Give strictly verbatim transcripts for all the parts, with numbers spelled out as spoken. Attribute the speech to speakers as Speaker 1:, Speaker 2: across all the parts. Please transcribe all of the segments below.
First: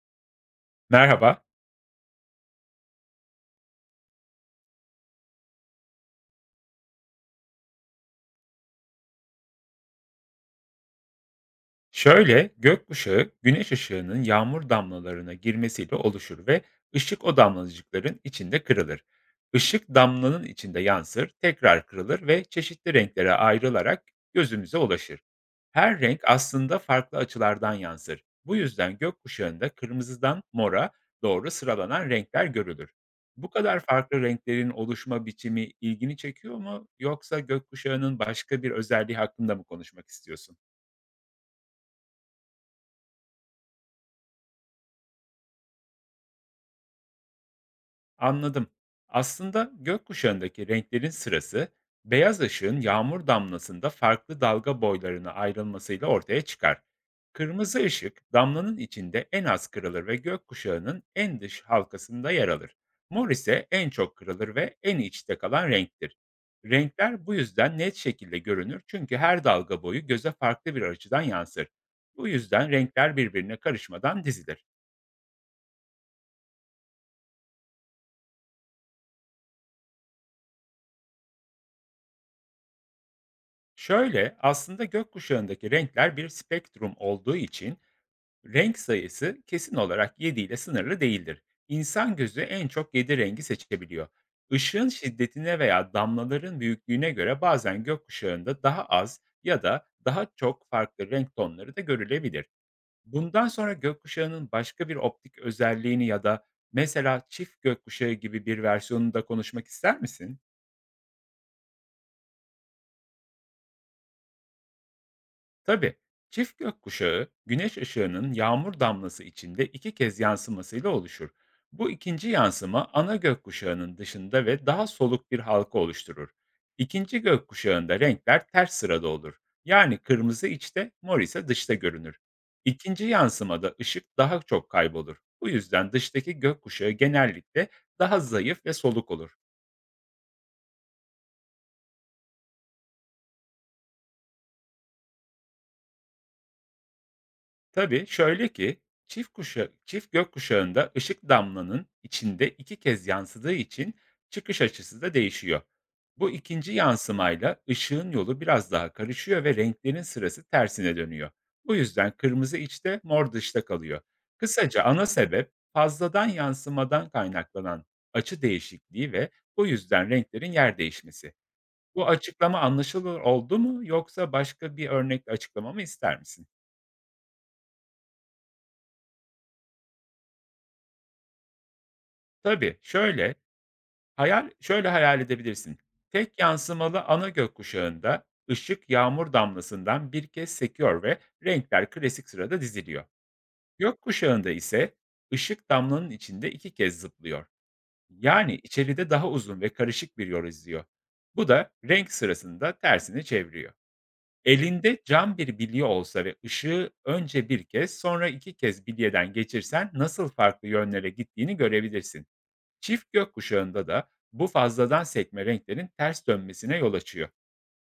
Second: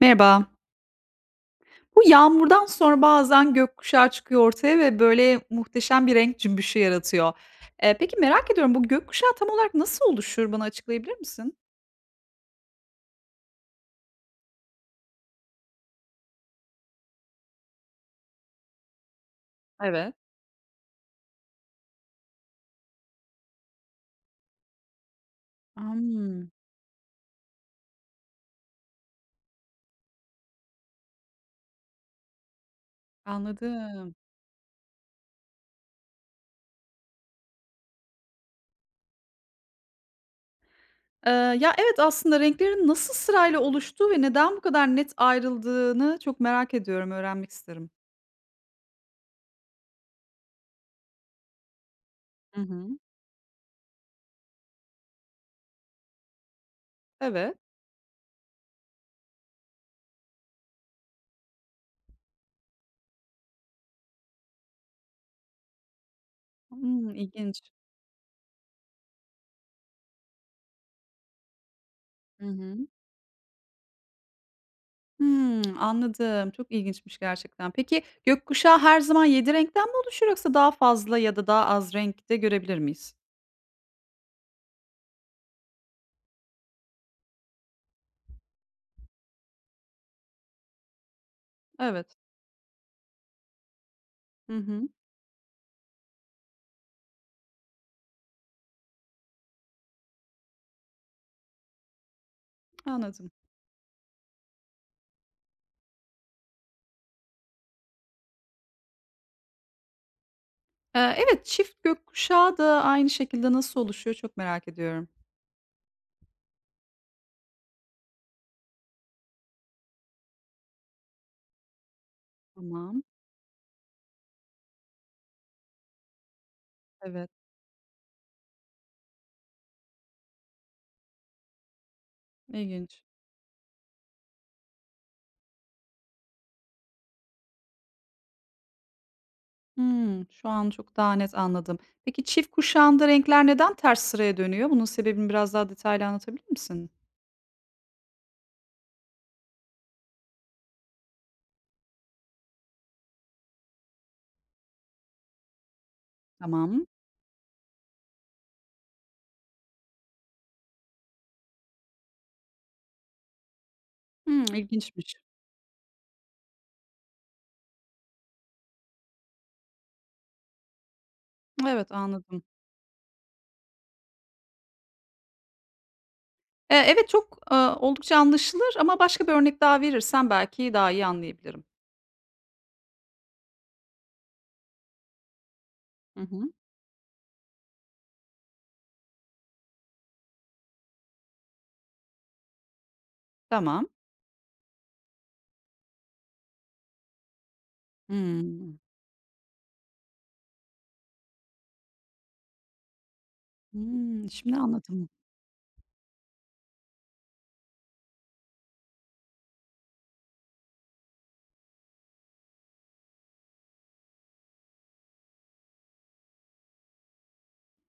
Speaker 1: Merhaba.
Speaker 2: Merhaba.
Speaker 1: Bu yağmurdan sonra bazen gökkuşağı çıkıyor ortaya ve böyle muhteşem bir renk cümbüşü yaratıyor. Eee, peki merak ediyorum, bu gökkuşağı tam olarak nasıl oluşur? Bana açıklayabilir misin?
Speaker 2: Şöyle, gökkuşağı güneş ışığının yağmur damlalarına girmesiyle oluşur ve ışık o damlacıkların içinde kırılır. Işık
Speaker 1: Evet.
Speaker 2: damlanın içinde yansır, tekrar kırılır ve çeşitli renklere ayrılarak gözümüze ulaşır. Her renk
Speaker 1: Hımm,
Speaker 2: aslında farklı açılardan yansır. Bu yüzden gökkuşağında kırmızıdan mora doğru sıralanan renkler görülür. Bu kadar
Speaker 1: anladım.
Speaker 2: farklı renklerin oluşma biçimi ilgini çekiyor mu yoksa gökkuşağının başka bir özelliği hakkında mı konuşmak istiyorsun?
Speaker 1: Eee, ya, evet, aslında renklerin nasıl sırayla oluştuğu ve neden bu kadar net ayrıldığını çok merak ediyorum, öğrenmek isterim.
Speaker 2: Anladım. Aslında gökkuşağındaki renklerin sırası beyaz
Speaker 1: Hı
Speaker 2: ışığın
Speaker 1: hı.
Speaker 2: yağmur damlasında farklı dalga boylarına ayrılmasıyla ortaya çıkar.
Speaker 1: Evet.
Speaker 2: Kırmızı ışık damlanın içinde en az kırılır ve gökkuşağının en dış halkasında yer alır. Mor ise en çok kırılır ve en içte kalan renktir.
Speaker 1: Hımm,
Speaker 2: Renkler bu
Speaker 1: ilginç.
Speaker 2: yüzden net şekilde görünür çünkü her dalga boyu göze farklı bir açıdan yansır. Bu
Speaker 1: Hı
Speaker 2: yüzden
Speaker 1: hı.
Speaker 2: renkler birbirine karışmadan dizilir.
Speaker 1: Hmm, anladım. Çok ilginçmiş gerçekten. Peki, gökkuşağı her zaman yedi renkten mi oluşur yoksa daha fazla ya da daha az renkte görebilir miyiz?
Speaker 2: Şöyle, aslında gökkuşağındaki renkler bir spektrum olduğu için renk sayısı kesin olarak yedi ile sınırlı değildir. İnsan
Speaker 1: Evet.
Speaker 2: gözü en çok yedi rengi seçebiliyor.
Speaker 1: Hı hı.
Speaker 2: Işığın şiddetine veya damlaların büyüklüğüne göre bazen gökkuşağında daha az ya da daha çok farklı renk tonları da görülebilir.
Speaker 1: Anladım.
Speaker 2: Bundan sonra gökkuşağının başka bir optik özelliğini ya da mesela çift gökkuşağı gibi bir versiyonunu da konuşmak ister misin?
Speaker 1: Eee, evet, çift gökkuşağı da aynı şekilde nasıl oluşuyor, çok merak ediyorum.
Speaker 2: Tabii. Çift gökkuşağı güneş ışığının yağmur damlası içinde iki kez yansımasıyla oluşur. Bu ikinci yansıma
Speaker 1: Tamam.
Speaker 2: ana gökkuşağının dışında ve daha soluk bir halka oluşturur. İkinci
Speaker 1: Evet,
Speaker 2: gökkuşağında renkler ters sırada olur. Yani kırmızı içte, mor ise dışta görünür.
Speaker 1: ilginç.
Speaker 2: İkinci yansımada ışık daha çok kaybolur. Bu yüzden dıştaki gökkuşağı genellikle daha zayıf ve soluk olur.
Speaker 1: Hımm, şu an çok daha net anladım. Peki çift kuşağında renkler neden ters sıraya dönüyor? Bunun sebebini biraz daha detaylı anlatabilir misin?
Speaker 2: Tabii, şöyle ki, çift kuşa çift gökkuşağında ışık damlanın içinde iki kez yansıdığı için çıkış açısı da değişiyor. Bu ikinci
Speaker 1: Tamam.
Speaker 2: yansımayla ışığın yolu biraz daha karışıyor ve renklerin sırası tersine dönüyor. Bu yüzden kırmızı içte, mor dışta kalıyor.
Speaker 1: Hımm,
Speaker 2: Kısaca ana
Speaker 1: ilginçmiş.
Speaker 2: sebep fazladan yansımadan kaynaklanan açı değişikliği ve bu yüzden renklerin yer değişmesi.
Speaker 1: Evet,
Speaker 2: Bu
Speaker 1: anladım.
Speaker 2: açıklama anlaşılır oldu mu yoksa başka bir örnekle açıklamamı ister misin?
Speaker 1: Eee, evet, çok, aaa, oldukça anlaşılır, ama başka bir örnek daha verirsen belki daha iyi anlayabilirim.
Speaker 2: Tabii, şöyle Hayal şöyle hayal edebilirsin.
Speaker 1: Hı
Speaker 2: Tek
Speaker 1: hı.
Speaker 2: yansımalı ana gökkuşağında ışık yağmur damlasından bir kez sekiyor ve renkler klasik sırada diziliyor.
Speaker 1: Tamam.
Speaker 2: Gökkuşağında ise ışık damlanın içinde iki kez zıplıyor. Yani
Speaker 1: Hımm.
Speaker 2: içeride daha uzun ve karışık bir yol izliyor. Bu da renk sırasında tersini çeviriyor.
Speaker 1: Hımm, şimdi
Speaker 2: Elinde
Speaker 1: anladım.
Speaker 2: cam bir bilye olsa ve ışığı önce bir kez sonra iki kez bilyeden geçirsen nasıl farklı yönlere gittiğini görebilirsin. Çift gökkuşağında da bu fazladan sekme renklerin ters dönmesine yol açıyor.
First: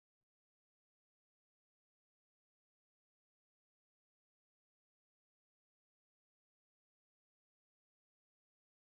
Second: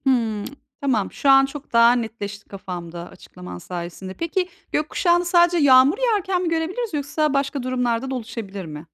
Speaker 1: Hımm. Tamam, şu an çok daha netleşti kafamda açıklaman sayesinde. Peki, gökkuşağını sadece yağmur yağarken mi görebiliriz yoksa başka durumlarda da oluşabilir mi?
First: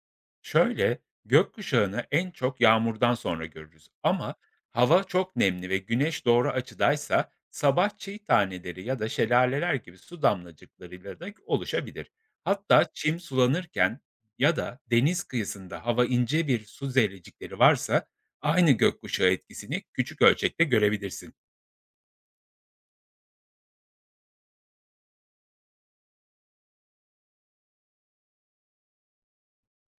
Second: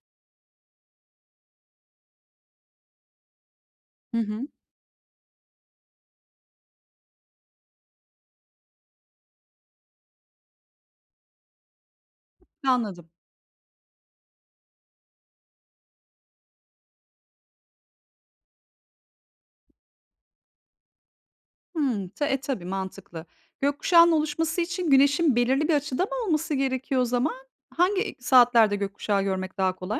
Speaker 2: Şöyle, gökkuşağını en çok yağmurdan sonra görürüz
Speaker 1: Hı
Speaker 2: ama
Speaker 1: hı.
Speaker 2: hava çok nemli ve güneş doğru açıdaysa sabah çiğ taneleri ya da şelaleler gibi su damlacıklarıyla da oluşabilir. Hatta
Speaker 1: Anladım.
Speaker 2: çim sulanırken ya da deniz kıyısında hava ince bir su zerrecikleri varsa aynı gökkuşağı etkisini küçük ölçekte görebilirsin.
Speaker 1: Hımm. Ta e, tabii, mantıklı. Gökkuşağının oluşması için güneşin belirli bir açıda mı olması gerekiyor o zaman? Hangi e, saatlerde gökkuşağı görmek daha kolay?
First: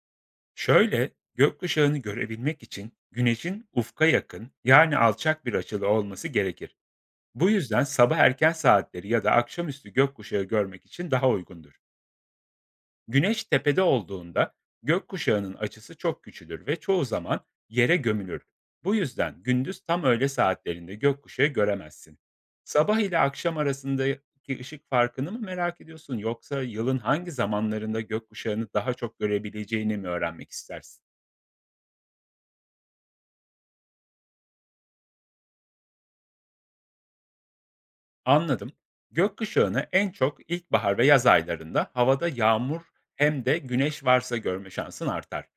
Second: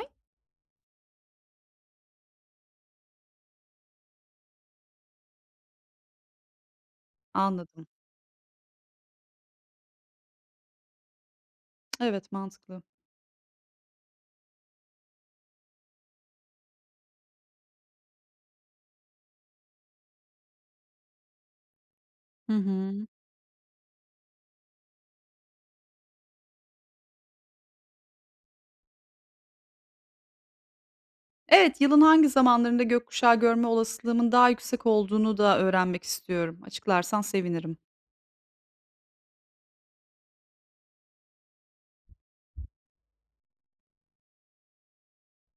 Speaker 2: Şöyle, gökkuşağını görebilmek için güneşin ufka yakın yani alçak bir açılı olması gerekir. Bu yüzden
Speaker 1: Anladım.
Speaker 2: sabah erken saatleri ya da akşamüstü gökkuşağı görmek için daha uygundur.
Speaker 1: Evet, mantıklı.
Speaker 2: Güneş tepede olduğunda gökkuşağının açısı çok küçülür ve çoğu zaman yere gömülür. Bu yüzden gündüz tam öğle saatlerinde gökkuşağı göremezsin.
Speaker 1: Hı hı.
Speaker 2: Sabah ile akşam arasındaki ışık farkını mı merak ediyorsun yoksa yılın hangi zamanlarında gökkuşağını daha çok görebileceğini mi öğrenmek istersin?
Speaker 1: Evet, yılın hangi zamanlarında gökkuşağı görme olasılığımın daha yüksek olduğunu da öğrenmek istiyorum. Açıklarsan sevinirim.
Speaker 2: Anladım. Gökkuşağını en çok ilkbahar ve yaz aylarında havada yağmur hem de güneş varsa görme şansın artar.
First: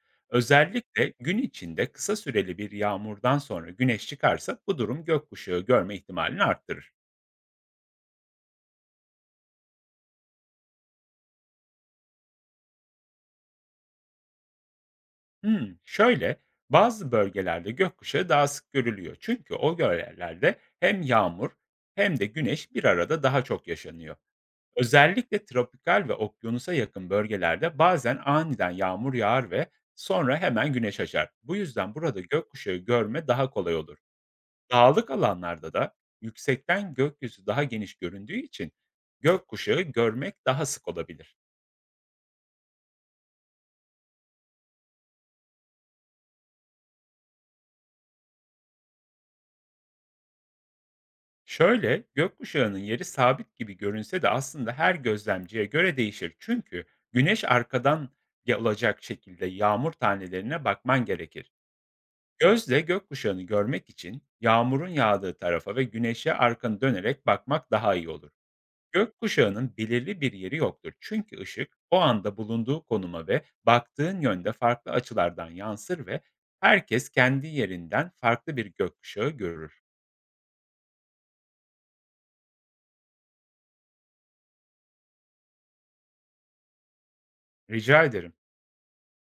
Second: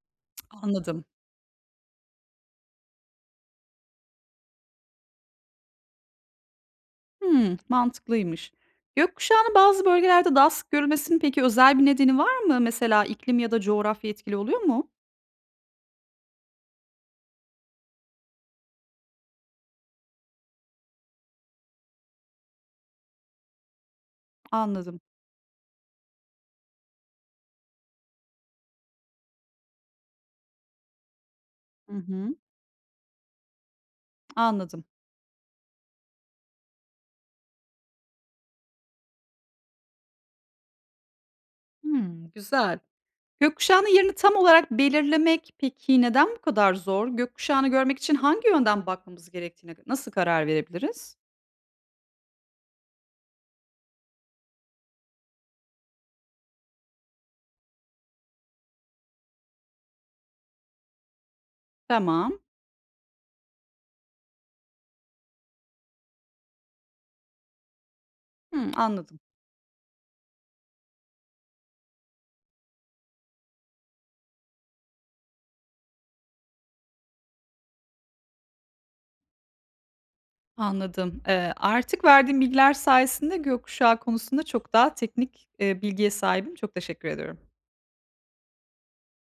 Speaker 1: Anladım.
Speaker 2: Özellikle gün içinde kısa süreli bir yağmurdan sonra güneş çıkarsa bu durum gökkuşağı görme ihtimalini arttırır.
Speaker 1: Hımm, mantıklıymış. Gökkuşağının bazı bölgelerde daha sık görülmesinin peki özel bir nedeni var mı? Mesela iklim ya da coğrafya etkili oluyor mu?
Speaker 2: Hmm, şöyle bazı bölgelerde gökkuşağı daha sık görülüyor. Çünkü o bölgelerde hem yağmur hem de güneş bir arada daha çok yaşanıyor.
Speaker 1: Anladım.
Speaker 2: Özellikle tropikal ve okyanusa yakın bölgelerde bazen aniden yağmur yağar ve sonra hemen güneş açar. Bu yüzden
Speaker 1: Hı
Speaker 2: burada
Speaker 1: hı.
Speaker 2: gökkuşağı görme daha kolay olur.
Speaker 1: Anladım.
Speaker 2: Dağlık alanlarda da yüksekten gökyüzü daha geniş göründüğü için gökkuşağı görmek daha sık olabilir.
Speaker 1: Hımm, güzel. Gökkuşağının yerini tam olarak belirlemek peki neden bu kadar zor? Gökkuşağını görmek için hangi yönden bakmamız gerektiğine nasıl karar verebiliriz?
Speaker 2: Şöyle, gökkuşağının yeri sabit gibi görünse de aslında her gözlemciye göre değişir. Çünkü güneş arkadan olacak şekilde yağmur tanelerine bakman gerekir.
Speaker 1: Tamam.
Speaker 2: Gözle gökkuşağını görmek için yağmurun yağdığı tarafa ve güneşe arkanı dönerek bakmak daha iyi olur.
Speaker 1: Hımm, anladım.
Speaker 2: Gökkuşağının belirli bir yeri yoktur. Çünkü ışık o anda bulunduğu konuma ve baktığın yönde farklı açılardan yansır ve herkes kendi yerinden farklı bir gökkuşağı görür.
Speaker 1: Anladım. Eee, artık verdiğim bilgiler sayesinde gökkuşağı konusunda çok daha teknik, eee, bilgiye sahibim. Çok teşekkür ediyorum.
Speaker 2: Rica ederim.